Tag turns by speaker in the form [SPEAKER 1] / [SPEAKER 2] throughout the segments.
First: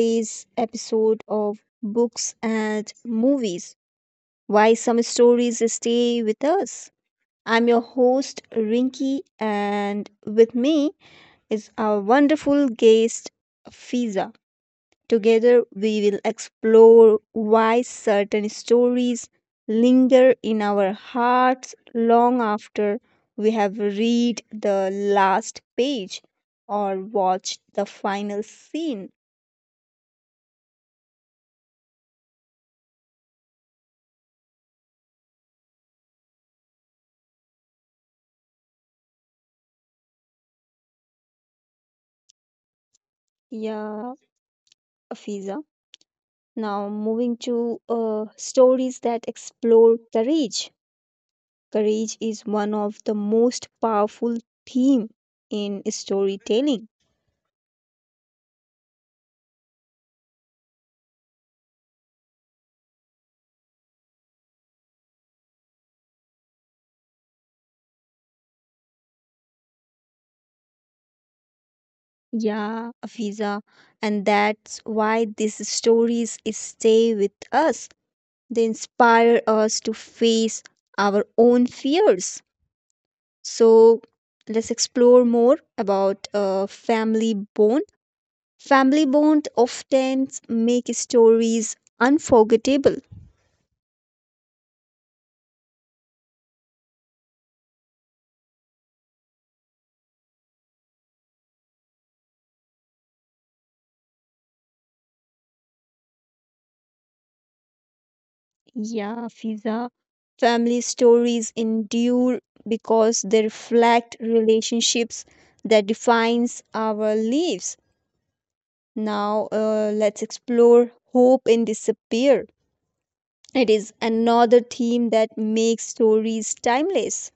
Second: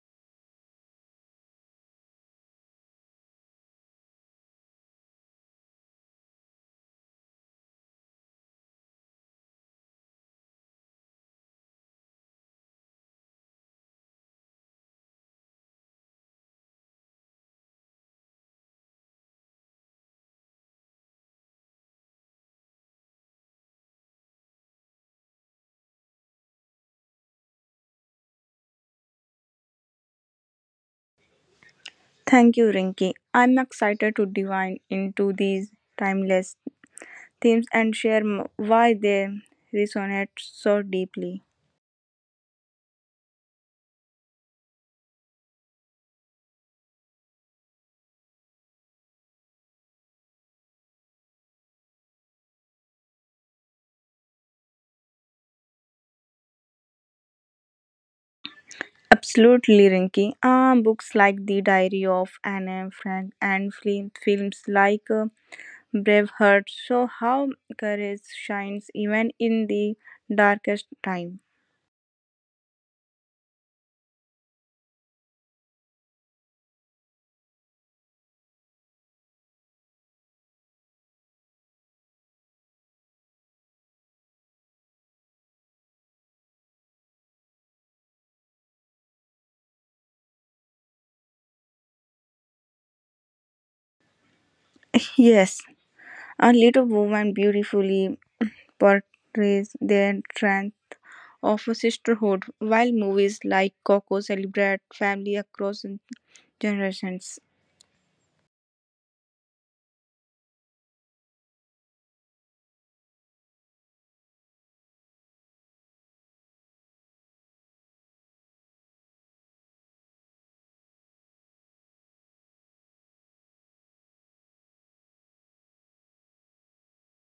[SPEAKER 1] today's episode of Books and Movies, Why Some Stories Stay With Us. I'm your host Rinky, and with me is our wonderful guest Fiza. Together, we will explore why certain stories linger in our hearts long after we have read the last page or watched the final scene.
[SPEAKER 2] Thank you, Rinki. I'm excited to dive into these timeless themes and why they resonate so deeply.
[SPEAKER 1] Yeah, Afiza. Now moving to stories that explore courage. Courage is one of the most powerful theme in storytelling.
[SPEAKER 2] Absolutely, Rinki. Books like The Diary of Anne Frank and films like Braveheart show how courage shines even in the darkest time.
[SPEAKER 1] Yeah, Afiza, and that's why these stories is stay with us. They inspire us to face our own fears. So let's explore more about family bond. Family bond often make stories unforgettable.
[SPEAKER 2] Yes, a little woman beautifully portrays their strength of a sisterhood, while movies like Coco celebrate family across generations.
[SPEAKER 1] Yeah, Fiza. Family stories endure because they reflect relationships that defines our lives. Now let's explore hope and disappear. It is another theme that makes stories timeless.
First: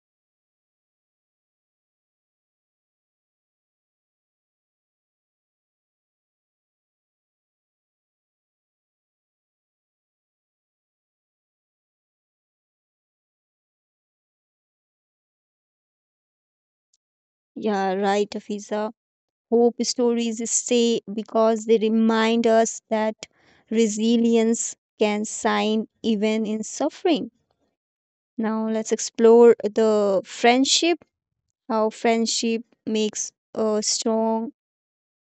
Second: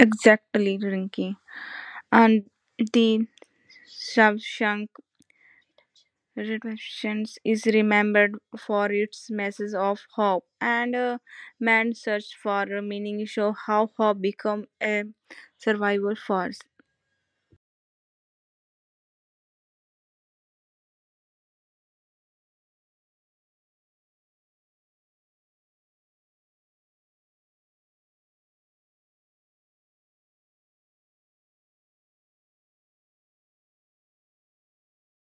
[SPEAKER 2] Exactly, Rinky. And the Shawshank Redemption is remembered for its message of hope and a man's search for a meaning show how hope become a survival force.
[SPEAKER 1] Yeah, right, Afiza. Hope stories stay because they remind us that resilience can shine even in suffering. Now, let's explore the friendship, how friendship makes strong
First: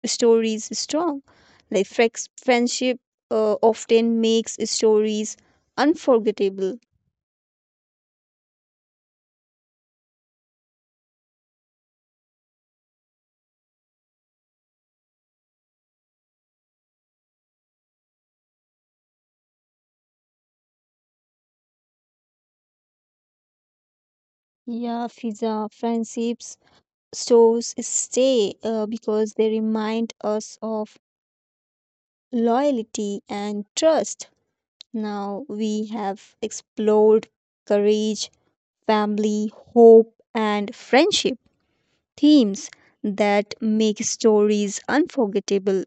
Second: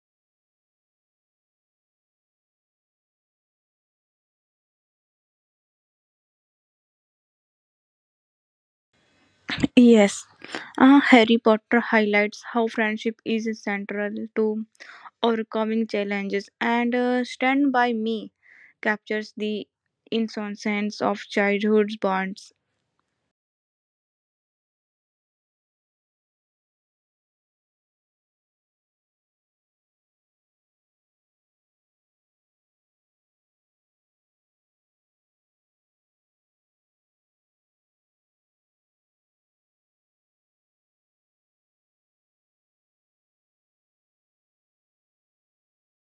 [SPEAKER 1] stories strong. Like friendship often makes stories unforgettable.
[SPEAKER 2] Yes, Harry Potter highlights how friendship is central to overcoming challenges and stand by me captures the innocence of childhood bonds.
[SPEAKER 1] Yeah, Fiza, friendships stores stay because they remind us of loyalty and trust. Now we have explored courage, family, hope, and friendship themes that make stories unforgettable.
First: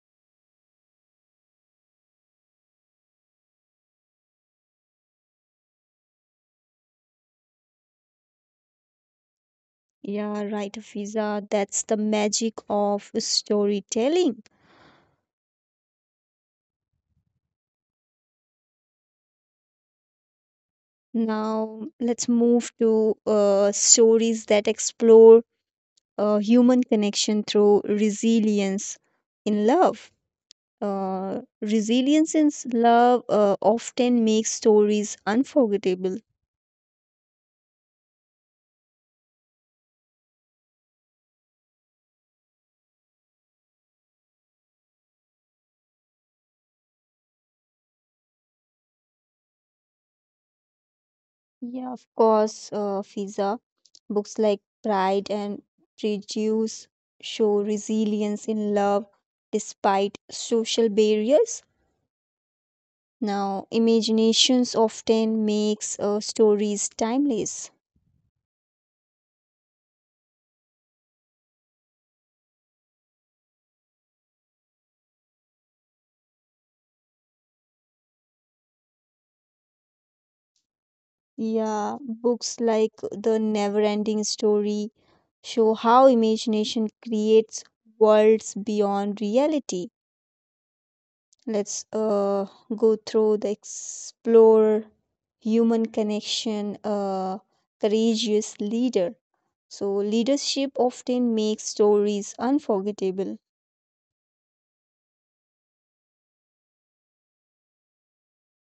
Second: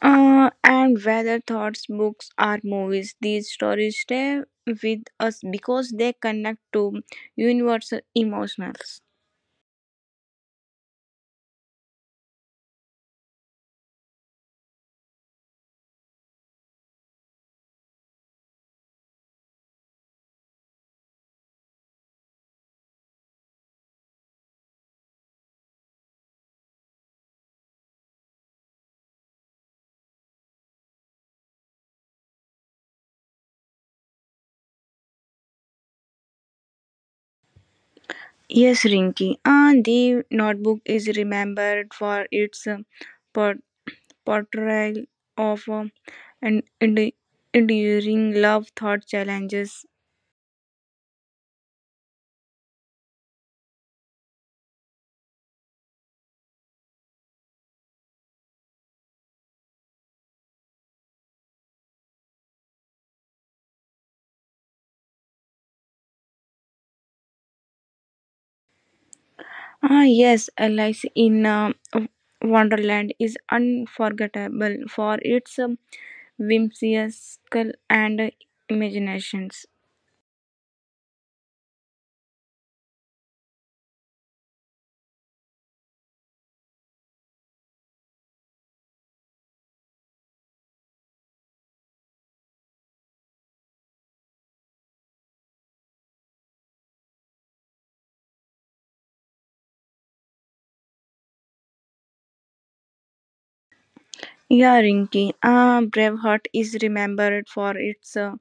[SPEAKER 2] And whether thoughts, books, or movies, these stories stay with us because they connect to universal emotions.
[SPEAKER 1] Yeah, right, Fiza. That's the magic of storytelling. Now let's move to stories that explore human connection through resilience in love. Resilience in love often makes stories unforgettable.
[SPEAKER 2] Yes, Rinki. The notebook is remembered for its por- portrayal of an endu- enduring love thought challenges.
[SPEAKER 1] Yeah, of course, Fiza. Books like Pride and Prejudice show resilience in love despite social barriers. Now, imaginations often makes stories timeless.
[SPEAKER 2] Ah, yes, Alice in Wonderland is unforgettable for its whimsical and imaginations.
[SPEAKER 1] Yeah, books like The Never-Ending Story show how imagination creates worlds beyond reality. Let's go through the explore human connection, courageous leader, so leadership often makes stories unforgettable.
[SPEAKER 2] Yeah, Rinky. Braveheart is remembered for its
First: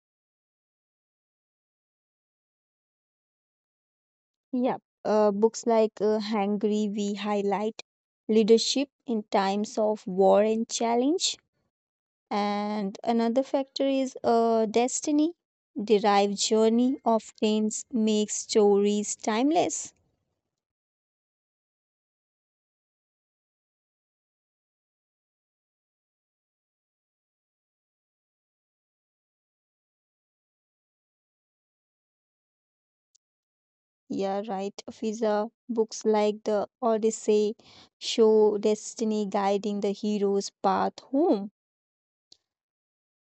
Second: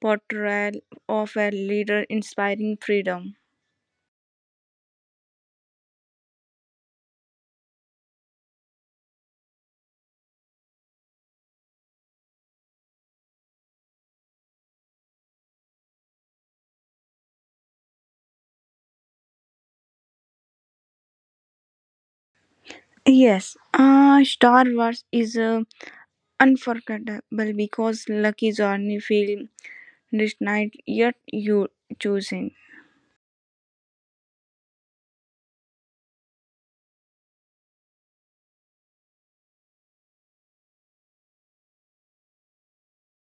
[SPEAKER 2] portrayal of a leader inspiring freedom.
[SPEAKER 1] Yeah, books like hungry we highlight leadership in times of war and challenge, and another factor is destiny derived journey often makes stories timeless.
[SPEAKER 2] Yes, Star Wars is unforgettable because Lucky Zorni film night yet you choosing.
[SPEAKER 1] Yeah, right. Fiza, books like the Odyssey show destiny guiding the hero's path home.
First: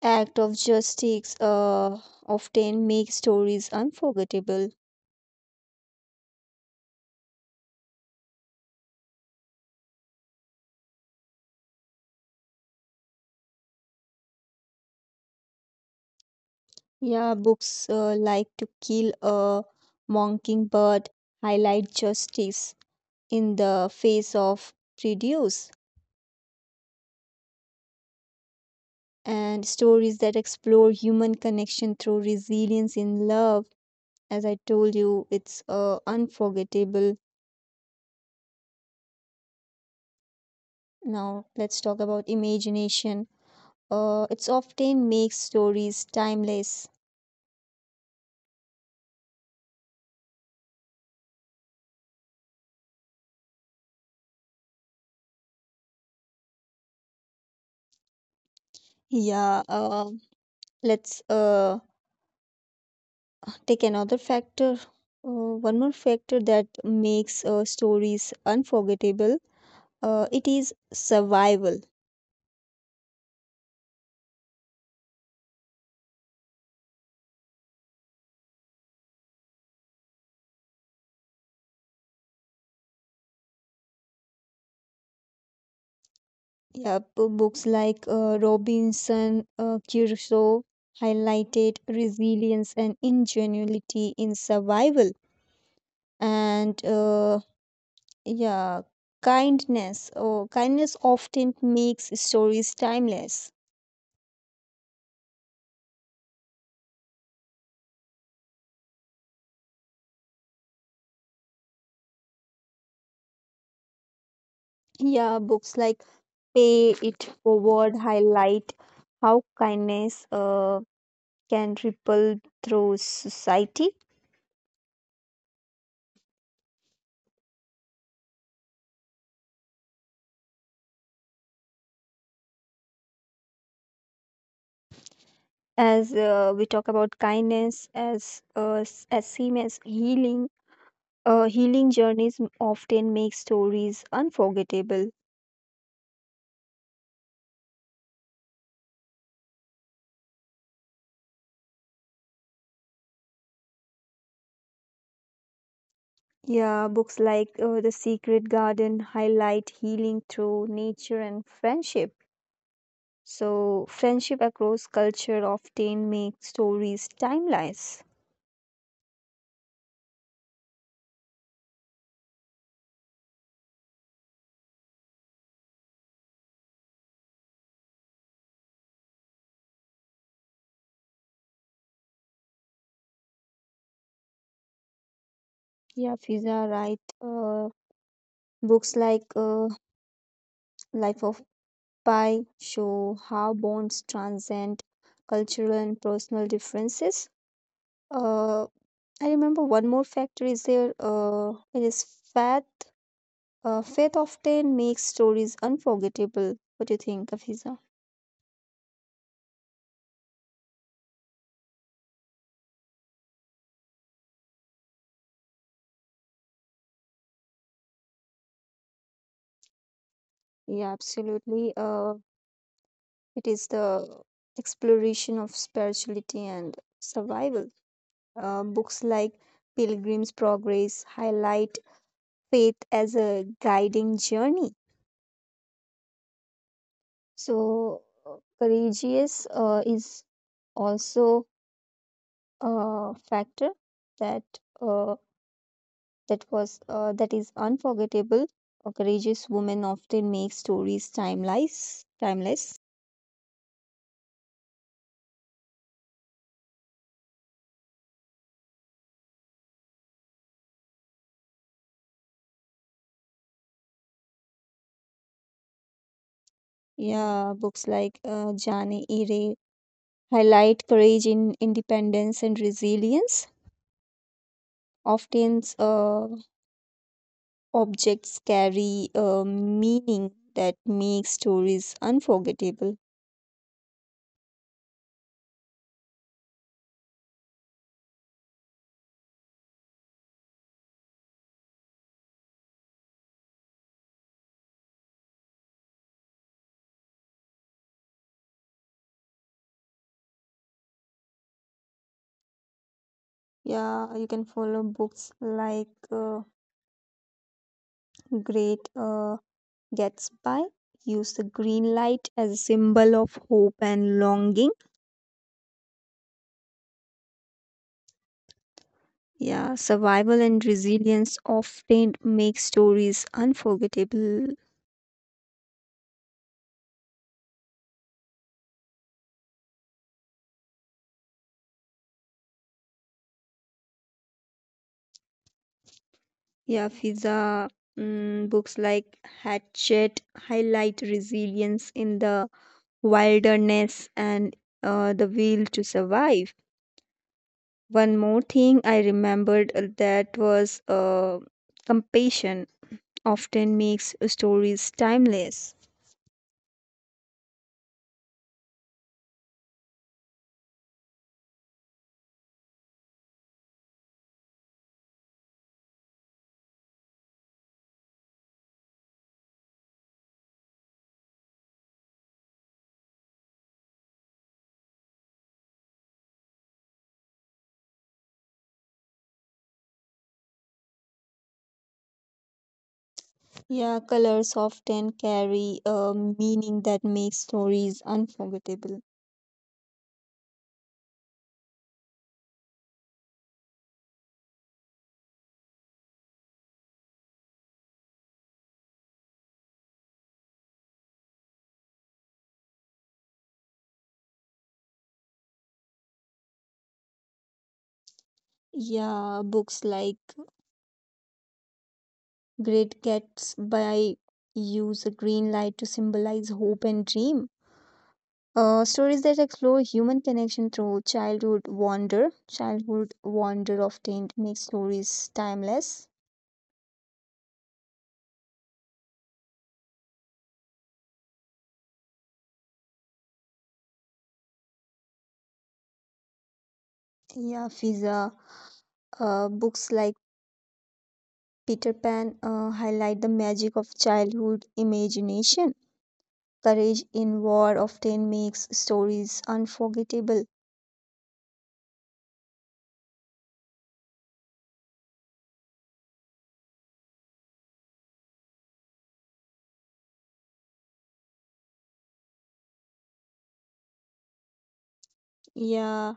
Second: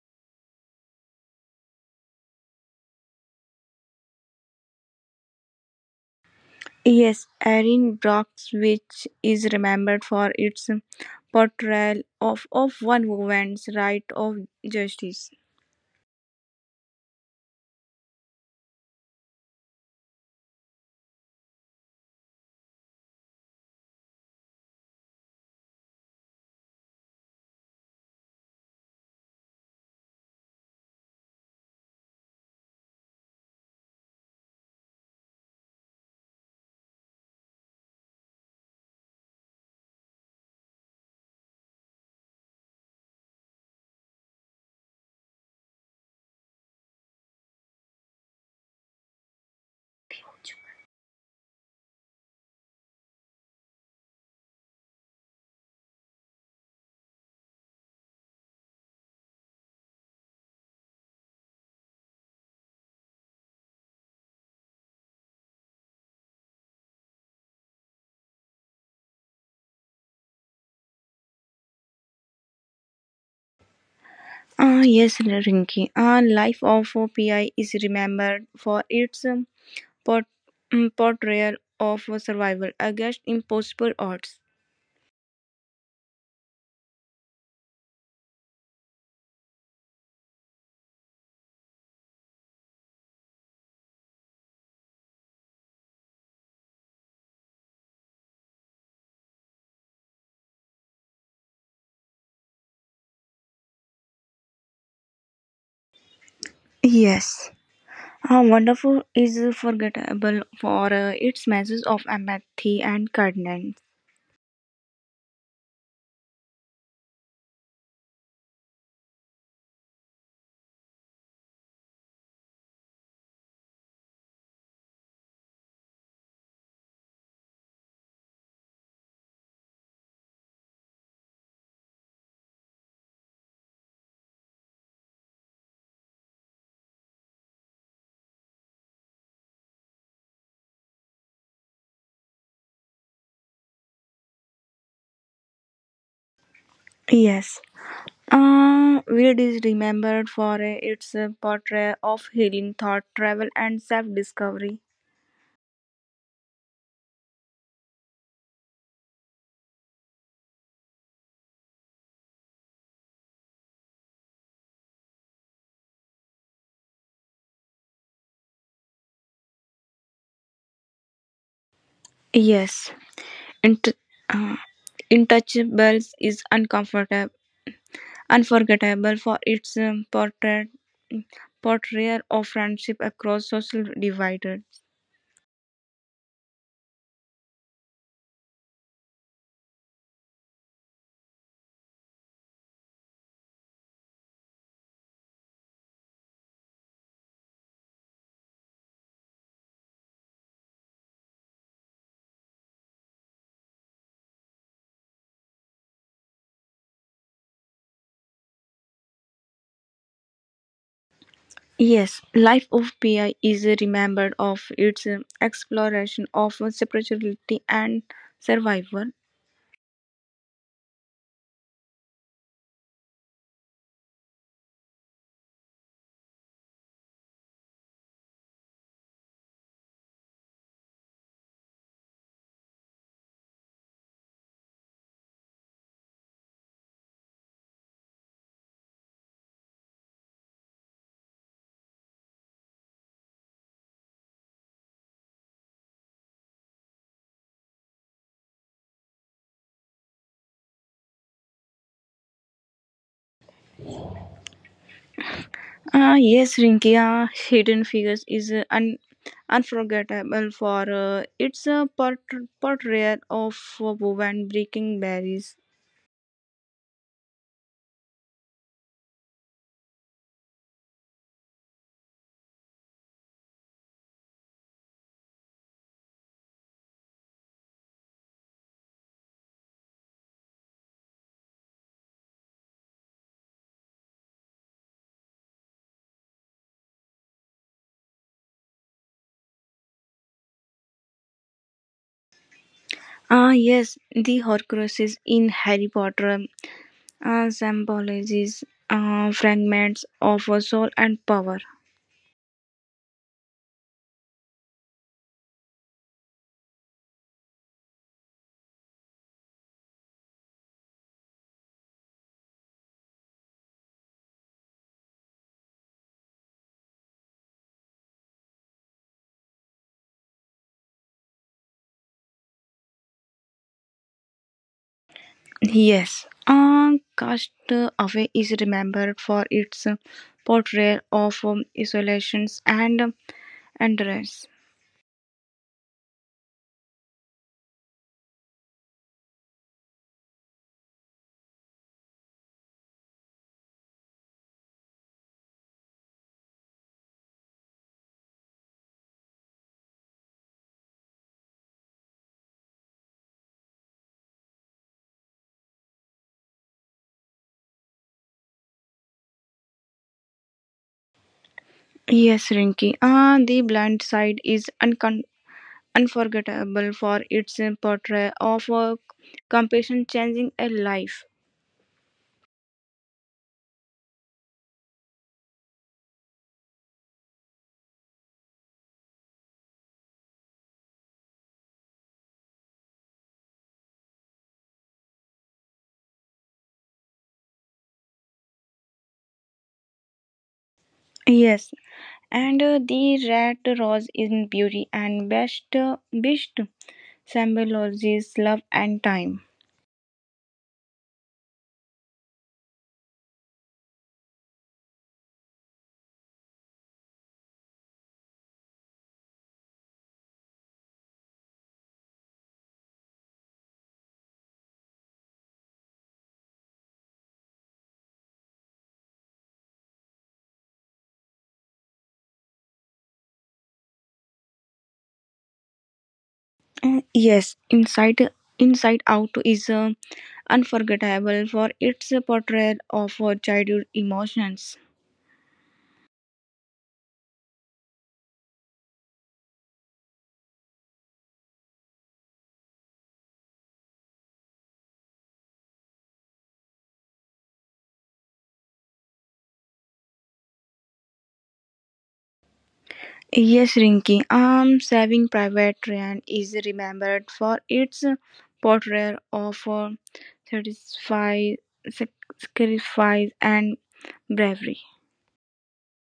[SPEAKER 1] Act of justice often make stories unforgettable.
[SPEAKER 2] Yes, Erin Brockovich is remembered for its portrayal of one woman's right of justice.
[SPEAKER 1] Yeah, books like To Kill a Mockingbird highlight justice in the face of prejudice, and stories that explore human connection through resilience in love. As I told you, it's unforgettable. Now, let's talk about imagination. It's often makes stories timeless. Yeah, let's take another factor. One more factor that makes stories unforgettable. It is survival.
[SPEAKER 2] Ah, yes, Rinki. Ah, Life of PI is remembered for its port- portrayal of survival against impossible odds.
[SPEAKER 1] Yeah, books like Robinson Crusoe highlighted resilience and ingenuity in survival, and yeah, kindness. Oh, kindness often makes stories timeless.
[SPEAKER 2] Yes. Ah, Wonderful is forgettable for its message of empathy and kindness.
[SPEAKER 1] Yeah, books like Pay It Forward highlight how kindness can ripple through society. As we talk about kindness as as seen as healing, healing journeys often make stories unforgettable.
[SPEAKER 2] Yes. Weird is remembered for its portrayal of healing thought, travel, and self discovery.
[SPEAKER 1] Yeah, books like The Secret Garden highlight healing through nature and friendship. So, friendship across culture often makes stories timeless.
[SPEAKER 2] Yes, Int- uh, Intouchables is unforgettable for its portrayal of friendship across social dividers.
[SPEAKER 1] Yeah, Fiza, right. Books like Life of Pi show how bonds transcend cultural and personal differences. Uh, I remember one more factor is there. It is faith. Faith often makes stories unforgettable. What do you think, Afiza?
[SPEAKER 2] Yes, Life of Pi is remembered of its exploration of spirituality and survival.
[SPEAKER 1] Yeah, absolutely. It is the exploration of spirituality and survival. Books like Pilgrim's Progress highlight faith as a guiding journey. So, courageous is also a factor that uh, that was that is unforgettable. A courageous woman often makes stories timeless. Timeless.
[SPEAKER 2] Ah, yes, Rinkia, Hidden Figures is unforgettable for its portrayal of a woman breaking barriers.
[SPEAKER 1] Yeah, books like Jane Eyre highlight courage in independence and resilience. Often, objects carry a meaning that makes stories unforgettable.
[SPEAKER 2] Ah, yes, the Horcruxes in Harry Potter symbolizes fragments of a soul and power.
[SPEAKER 1] Yeah, you can follow books like Great Gatsby. Use the green light as a symbol of hope and longing. Yeah, survival and resilience often make stories unforgettable.
[SPEAKER 2] Yes, Cast Away is remembered for its portrayal of isolations and rest.
[SPEAKER 1] Yeah, Fiza, books like Hatchet highlight resilience in the wilderness and the will to survive. One more thing I remembered that was compassion often makes stories timeless.
[SPEAKER 2] Yes, Rinky. Ah, the blind side is uncon unforgettable for its portrayal of a compassion changing a life.
[SPEAKER 1] Yeah, colors often carry a meaning that makes stories unforgettable.
[SPEAKER 2] Yes, and the rat rose in beauty and best symbolizes love and time.
[SPEAKER 1] Yeah, books like Great Gatsby use a green light to symbolize hope and dream. Stories that explore human connection through childhood wonder often makes stories timeless.
[SPEAKER 2] Yes, Inside Out is unforgettable for its portrayal of childhood emotions.
[SPEAKER 1] Yeah, Fiza. Books like Peter Pan highlight the magic of childhood imagination. Courage in War often makes stories unforgettable.
[SPEAKER 2] Yes, Rinky. Saving Private Ryan is remembered for its portrayal of satisfy, sacrifice and bravery.
[SPEAKER 1] Yeah,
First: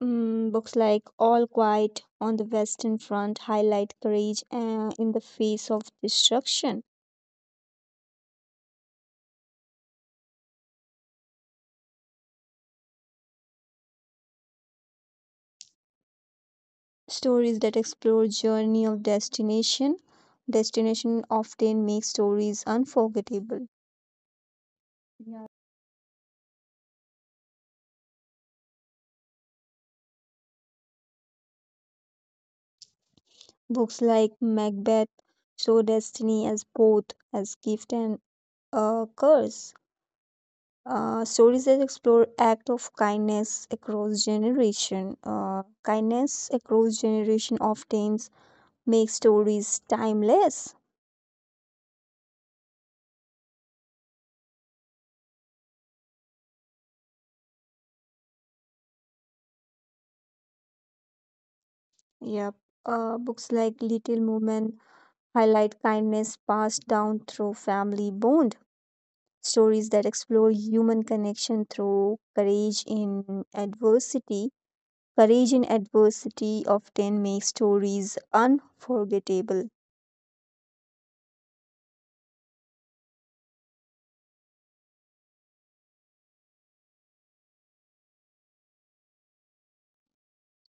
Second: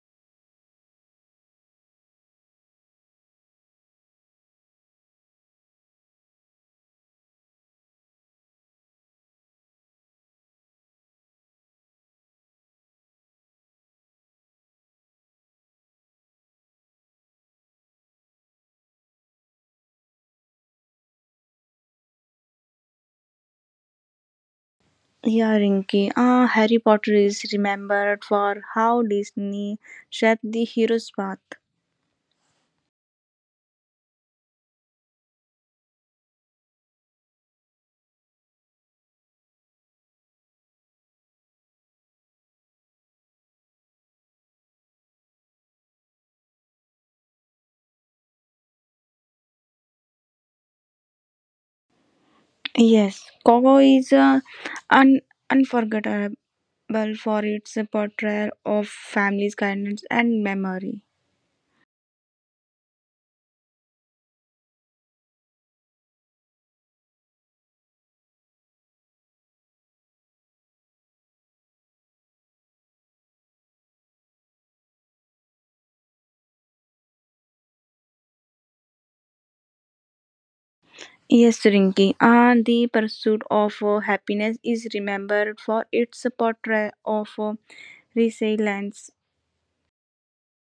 [SPEAKER 1] books like All Quiet on the Western Front highlight courage in the face of destruction. Stories that explore journey of destination, destination often make stories unforgettable. Yeah.
[SPEAKER 2] Yeah, Rinky. Harry Potter is remembered for how Disney shaped the hero's path.
[SPEAKER 1] Books like Macbeth show destiny as both as gift and curse. Stories that explore act of kindness across generation. Kindness across generation often makes stories timeless.
[SPEAKER 2] Yes, Coco is un- unforgettable for its portrayal of family's kindness and memory.
[SPEAKER 1] Yep. Books like Little Women highlight kindness passed down through family bond. Stories that explore human connection through courage in adversity. Courage in adversity often makes stories unforgettable.
[SPEAKER 2] Yes, Rinki. And the pursuit of happiness is remembered for its portrayal of resilience.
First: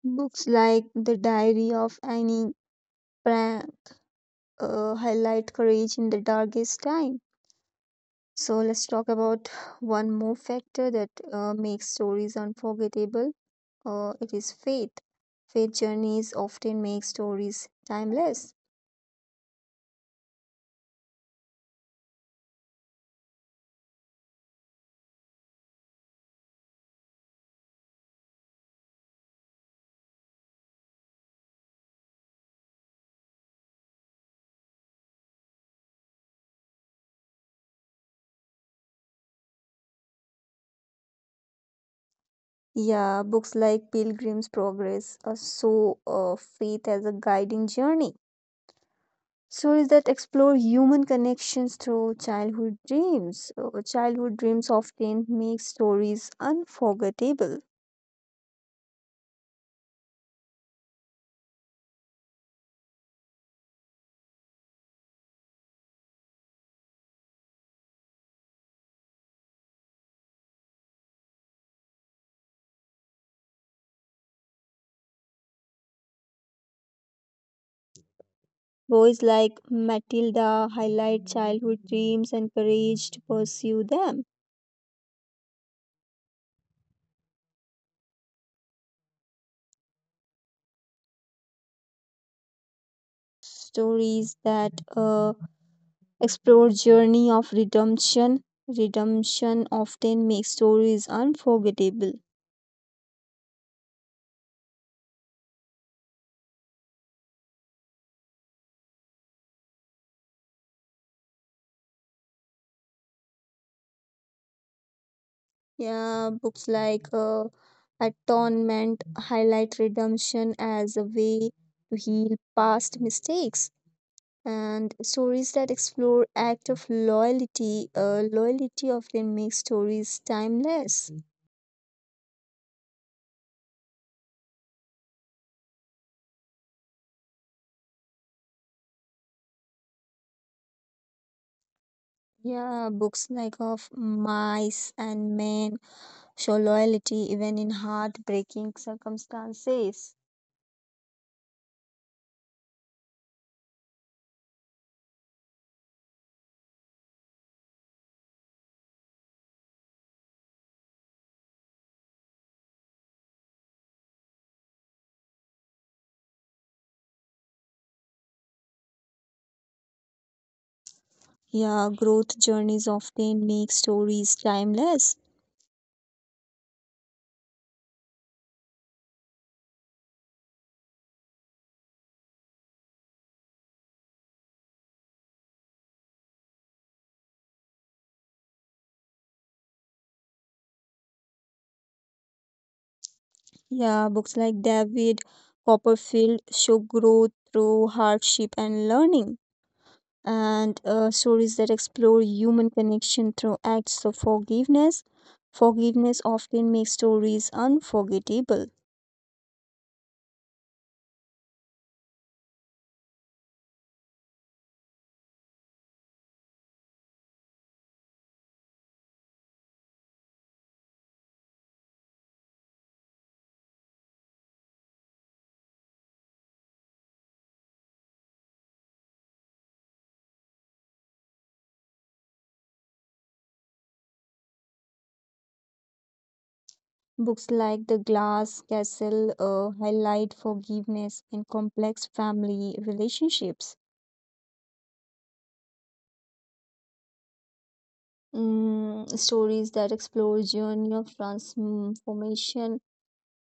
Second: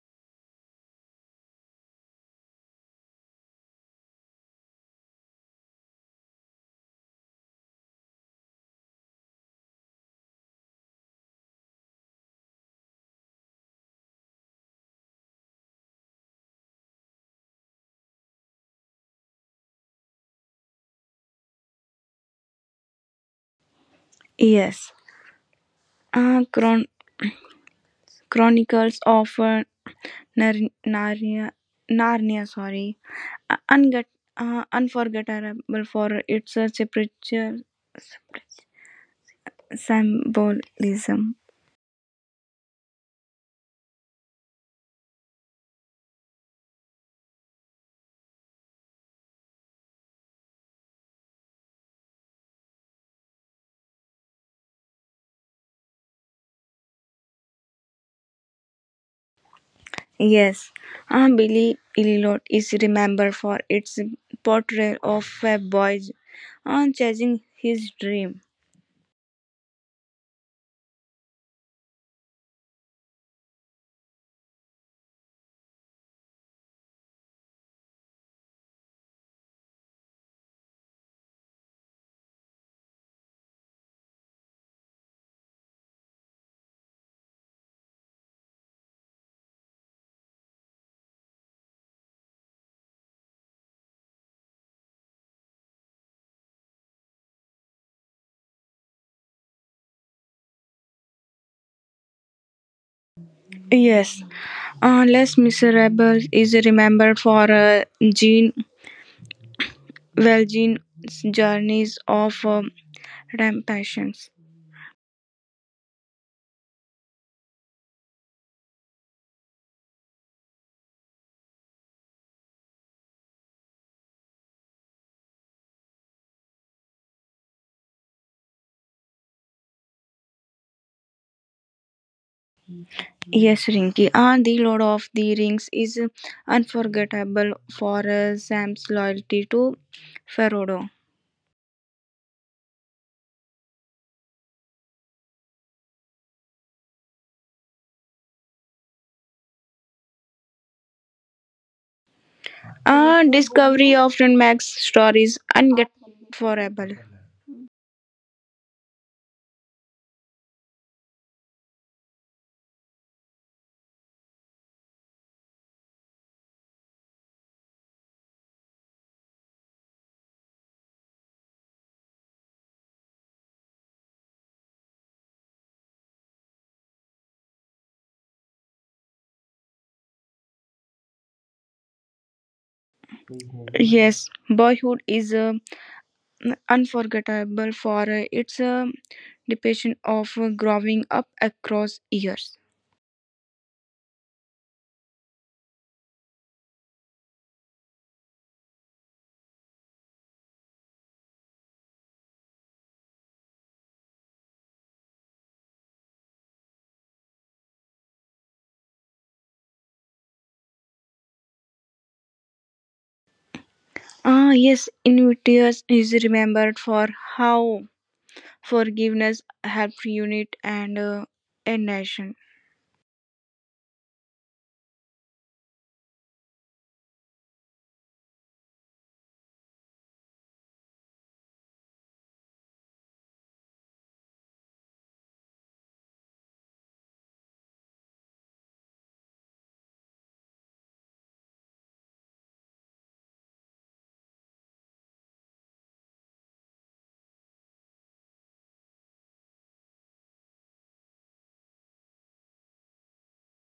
[SPEAKER 1] Books like The Diary of Annie Frank highlight courage in the darkest time. So let's talk about one more factor that makes stories unforgettable. It is faith. Faith journeys often make stories timeless.
[SPEAKER 2] Yes. Uh, chron- Chronicles of Nar- Narnia, Narnia, sorry. Uh, unget- Unforgettable for its spiritual symbolism.
[SPEAKER 1] Yeah, books like Pilgrim's Progress show faith as a guiding journey. Stories that explore human connections through childhood dreams. Childhood dreams often make stories unforgettable.
[SPEAKER 2] Yes. Billy Elliot is remembered for its portrayal of a boy chasing his dream.
[SPEAKER 1] Boys like Matilda highlight childhood dreams and courage to pursue them. Stories that explore journey of redemption. Redemption often makes stories unforgettable.
[SPEAKER 2] Yes, Les Miserables is remembered for Jean Valjean's journeys of rampation.
[SPEAKER 1] Yeah, books like Atonement highlight redemption as a way to heal past mistakes, and stories that explore act of loyalty, loyalty often make stories timeless.
[SPEAKER 2] Yes, Rinky. The Lord of the Rings is unforgettable for Sam's loyalty to Frodo.
[SPEAKER 1] Yeah, books like of mice and men show loyalty even in heartbreaking circumstances.
[SPEAKER 2] Discovery often makes stories unforgettable.
[SPEAKER 1] Yeah, growth journeys often make stories timeless.
[SPEAKER 2] Yes, Boyhood is unforgettable for its depiction of growing up across years.
[SPEAKER 1] Yeah, books like David Copperfield show growth through hardship and learning, and stories that explore human connection through acts of forgiveness. Forgiveness often makes stories unforgettable.
[SPEAKER 2] Ah, yes, Invictus is remembered for how forgiveness helped unite and a nation.
[SPEAKER 1] Books like The Glass Castle highlight forgiveness in complex family relationships. Stories that explore journey of transformation.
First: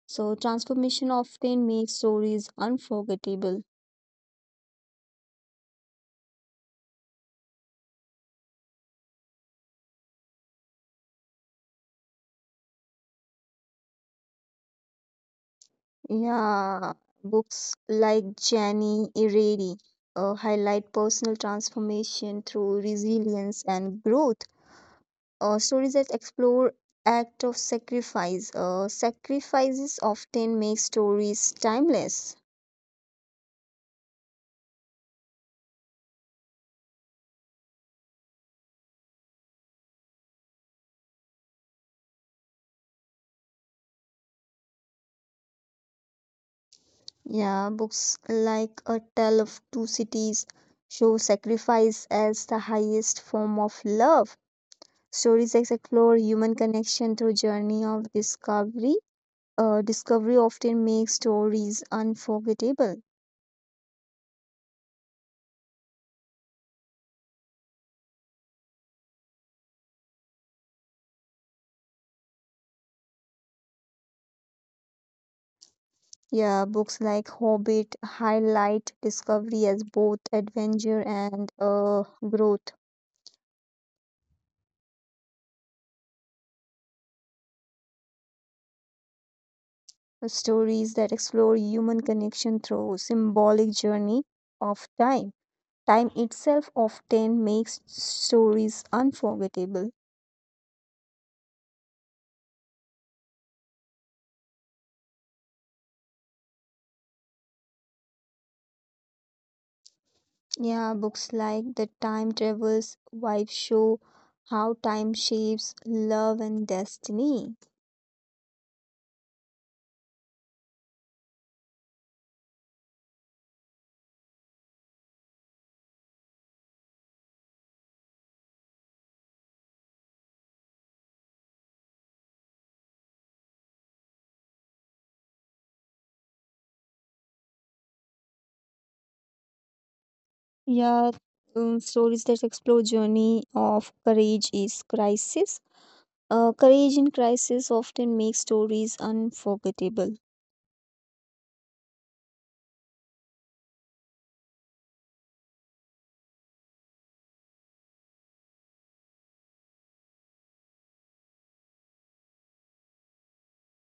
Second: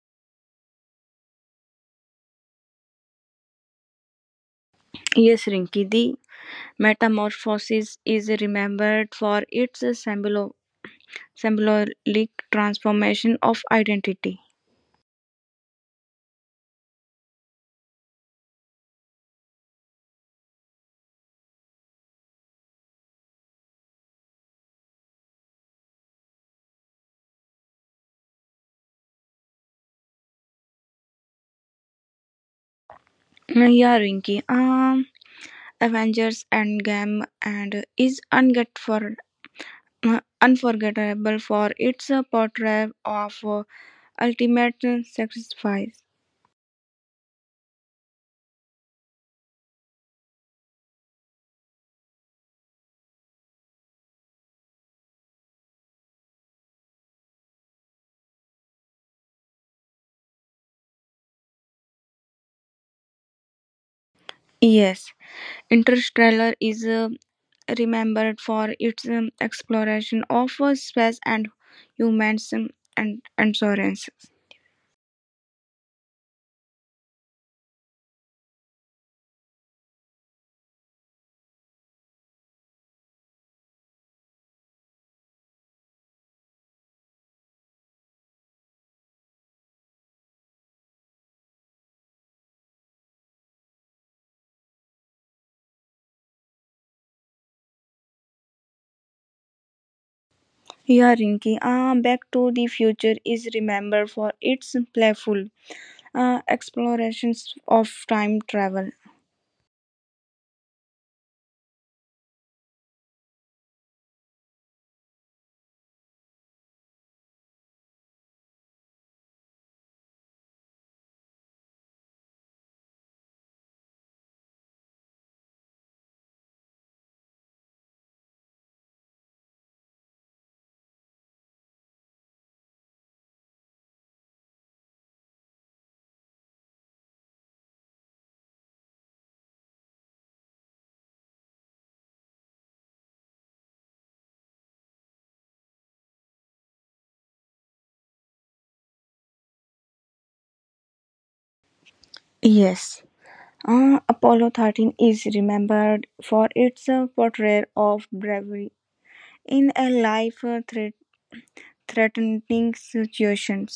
[SPEAKER 1] So transformation often makes stories unforgettable.
[SPEAKER 2] Yes, Rinki, the metamorphosis is remembered for its symbolic transformation of identity.
[SPEAKER 1] Yeah, books like Jenny Errady highlight personal transformation through resilience and growth. Stories that explore act of sacrifice. Sacrifices often make stories timeless.
[SPEAKER 2] Yeah, Rinki. Avengers Endgame and is unget for unforgettable for its portrayal of ultimate sacrifice.
[SPEAKER 1] Yeah, books like A Tale of Two Cities show sacrifice as the highest form of love. Stories that explore human connection through journey of discovery, discovery often makes stories unforgettable.
[SPEAKER 2] Yes. Interstellar is remembered for its exploration of space and humans and endurance.
[SPEAKER 1] Yeah, books like Hobbit highlight discovery as both adventure and growth. Stories that explore human connection through symbolic journey of time. Time itself often makes stories unforgettable.
[SPEAKER 2] Yeah, Rinky. Back to the Future is remembered for its playful explorations of time travel.
[SPEAKER 1] Yeah, books like The Time Traveler's Wife show how time shapes love and destiny. Yeah, stories that explore journey of courage is crisis. Courage in crisis often makes stories unforgettable.
[SPEAKER 2] Yes. Apollo 13 is remembered for its portrayal of bravery in a life threatening situation.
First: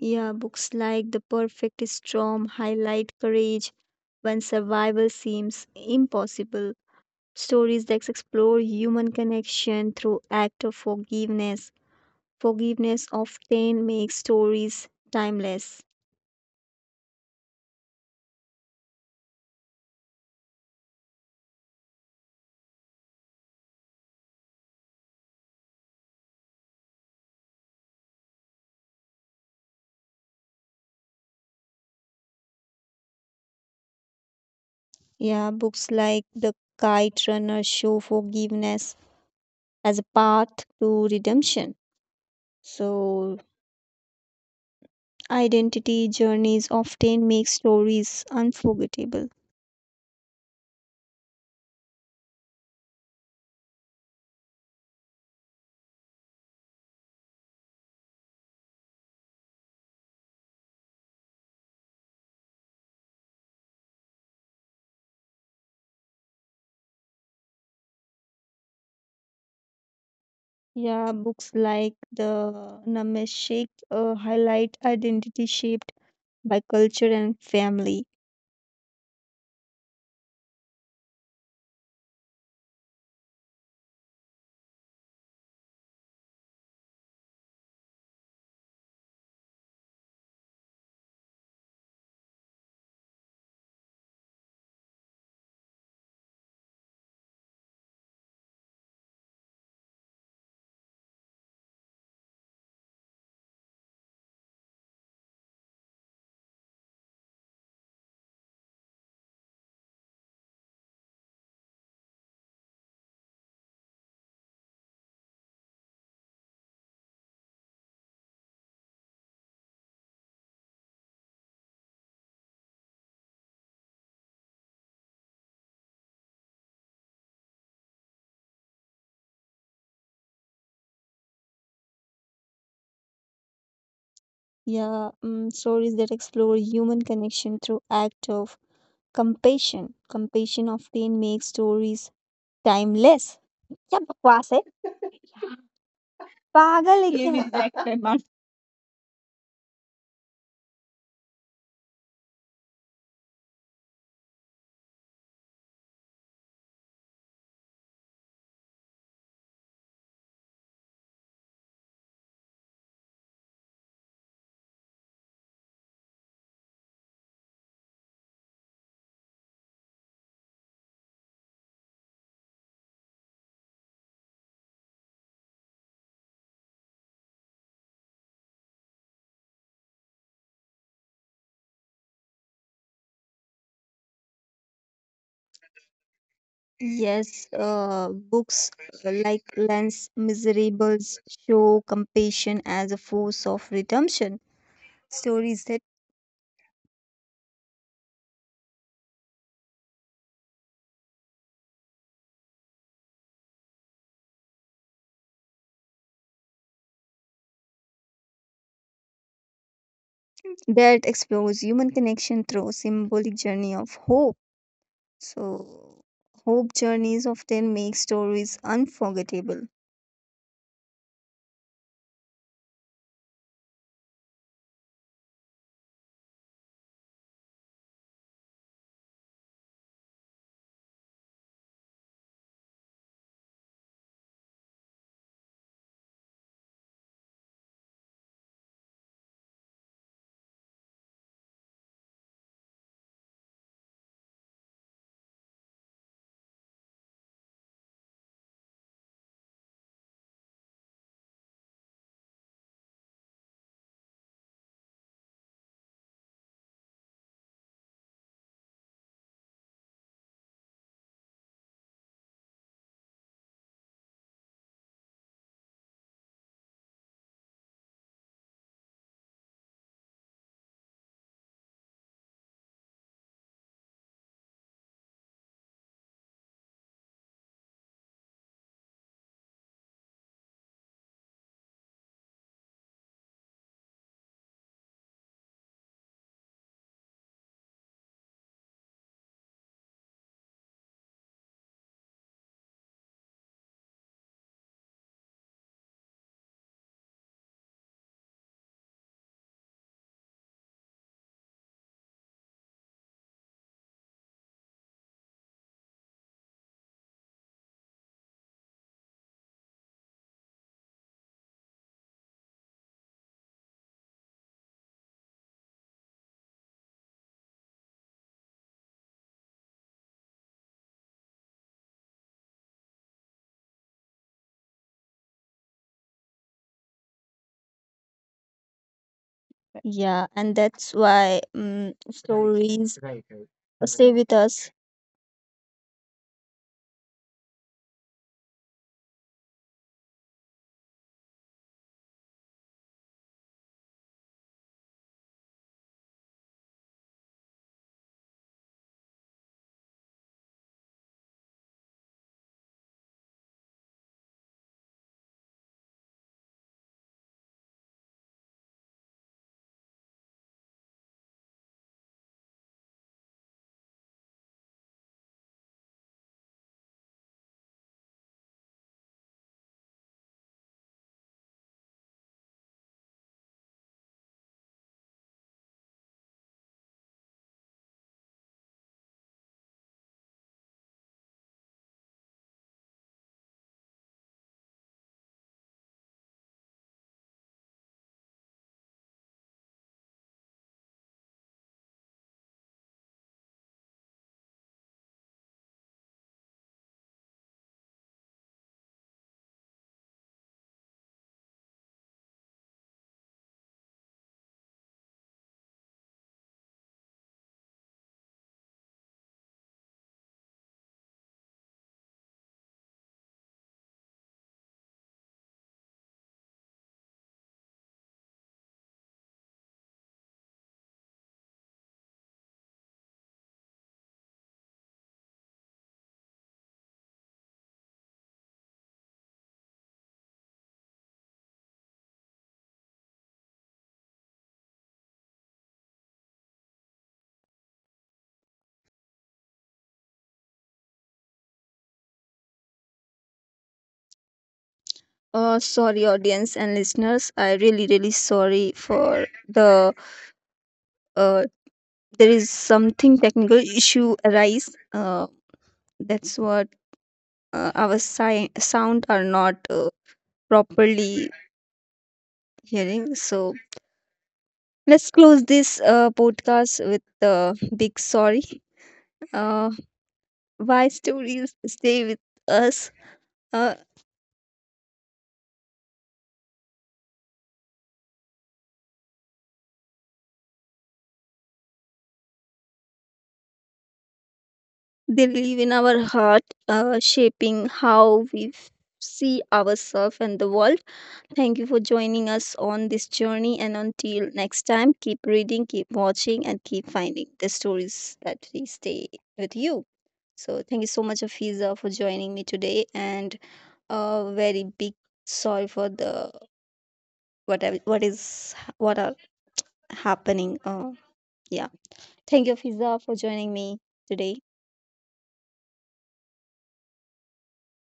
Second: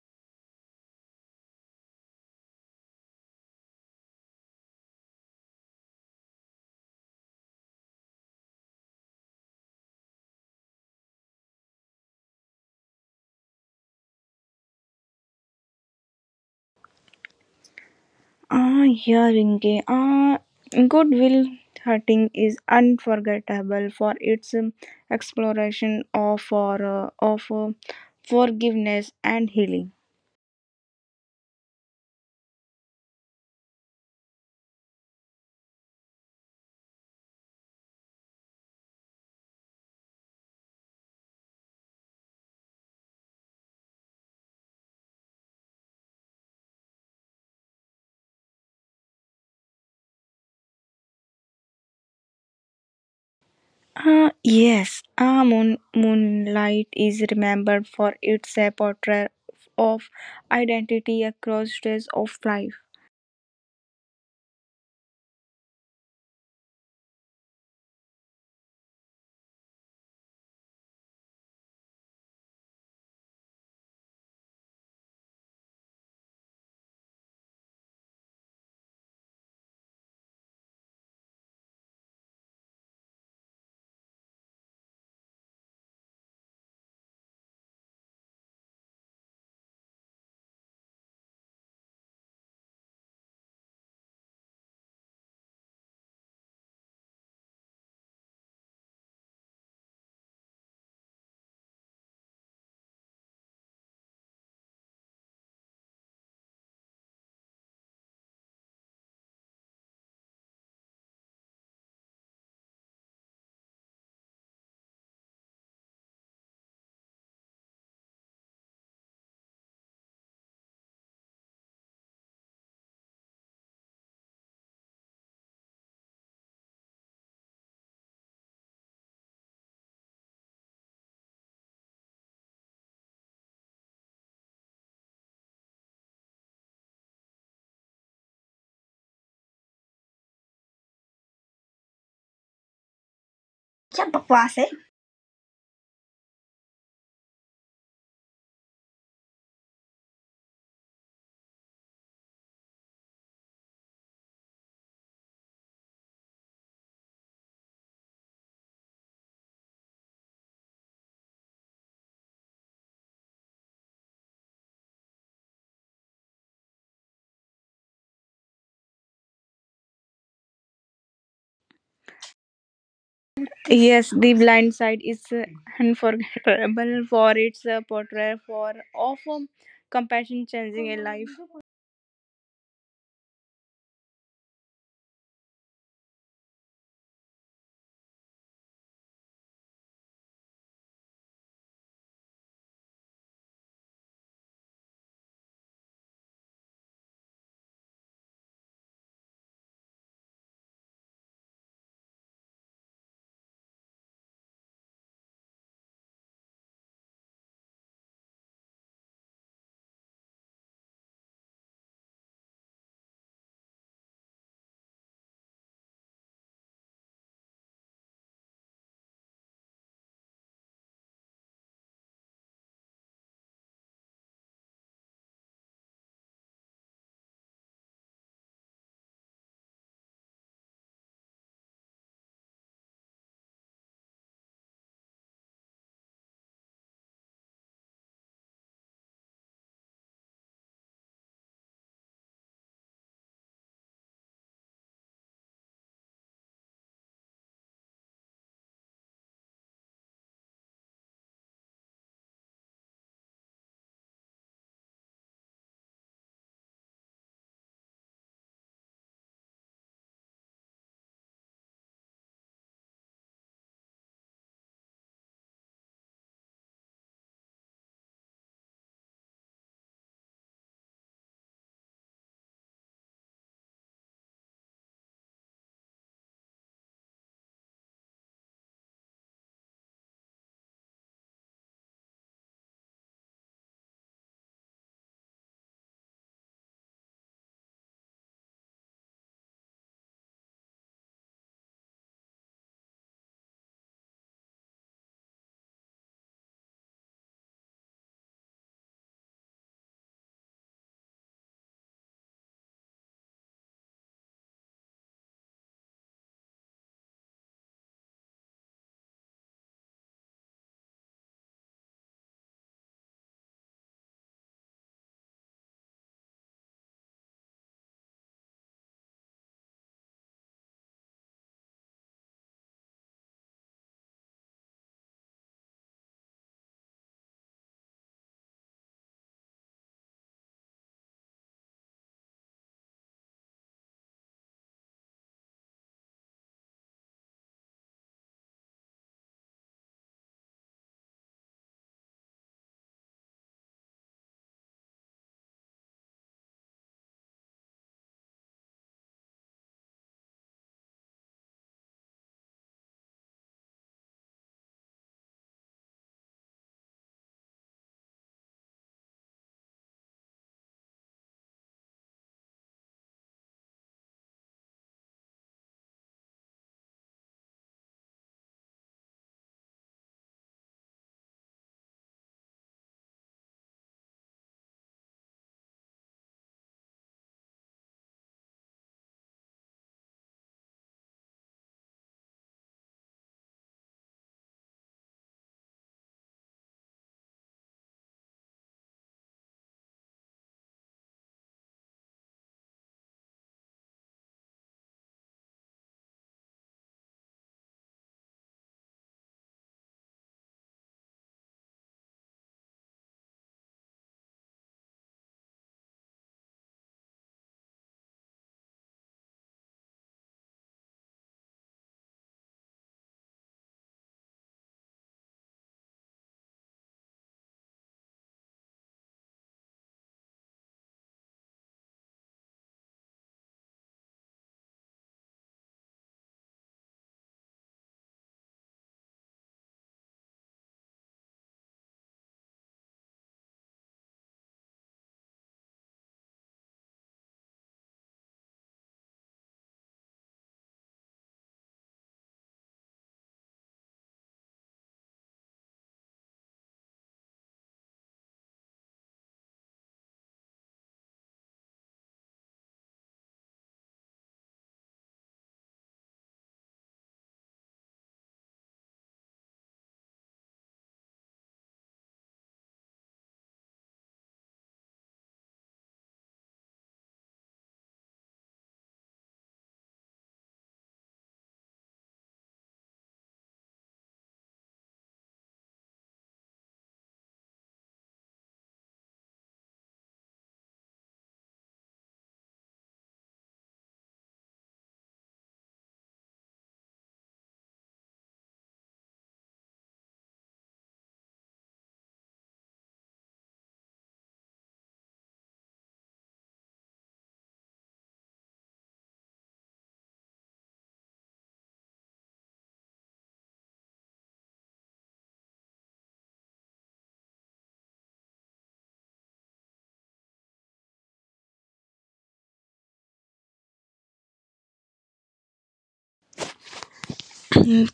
[SPEAKER 1] Yeah, books like The Perfect Storm highlight courage when survival seems impossible. Stories that explore human connection through act of forgiveness. Forgiveness often makes stories timeless.
[SPEAKER 2] Ah, Yarinke. Ah, Goodwill Hunting is unforgettable for its exploration of forgiveness and healing.
[SPEAKER 1] Yeah, books like The Kite Runner show forgiveness as a path to redemption. So, identity journeys often make stories unforgettable.
[SPEAKER 2] Ah, yes. Ah, Moonlight is remembered for its portrayal of identity across stages of life.
[SPEAKER 1] Yeah, books like the Namaste highlight identity shaped by culture and family. Yeah, stories that explore human connection through act of compassion. Compassion often makes stories timeless. क्या बकवास है? पागल है क्या?
[SPEAKER 2] Yes, The Blind Side is unforgettable for its portrayal for of compassion changing a life.
[SPEAKER 1] Yes, books like Lance Miserables show compassion as a force of redemption. Stories that explores human connection through symbolic journey of hope. So, hope journeys often make stories unforgettable. Yeah, and that's why stories stay with us. Sorry, audience and listeners. I really, really sorry for the uh, there is something technical issue arise that's what our sound are not properly hearing, so let's close this podcast with a big sorry, uh, why stories stay with us, uh, they live in our heart, shaping how we see ourselves and the world. Thank you for joining us on this journey. And until next time, keep reading, keep watching, and keep finding the stories that we stay with you. So, thank you so much, Afiza, for joining me today. And a very big sorry for the whatever what are happening. Yeah. Thank you, Afiza, for joining me today.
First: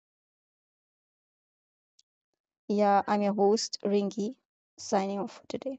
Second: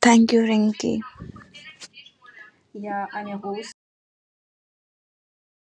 [SPEAKER 2] Thank you, Rinky.
[SPEAKER 1] Yeah, I'm your host, Ringy, signing off for today.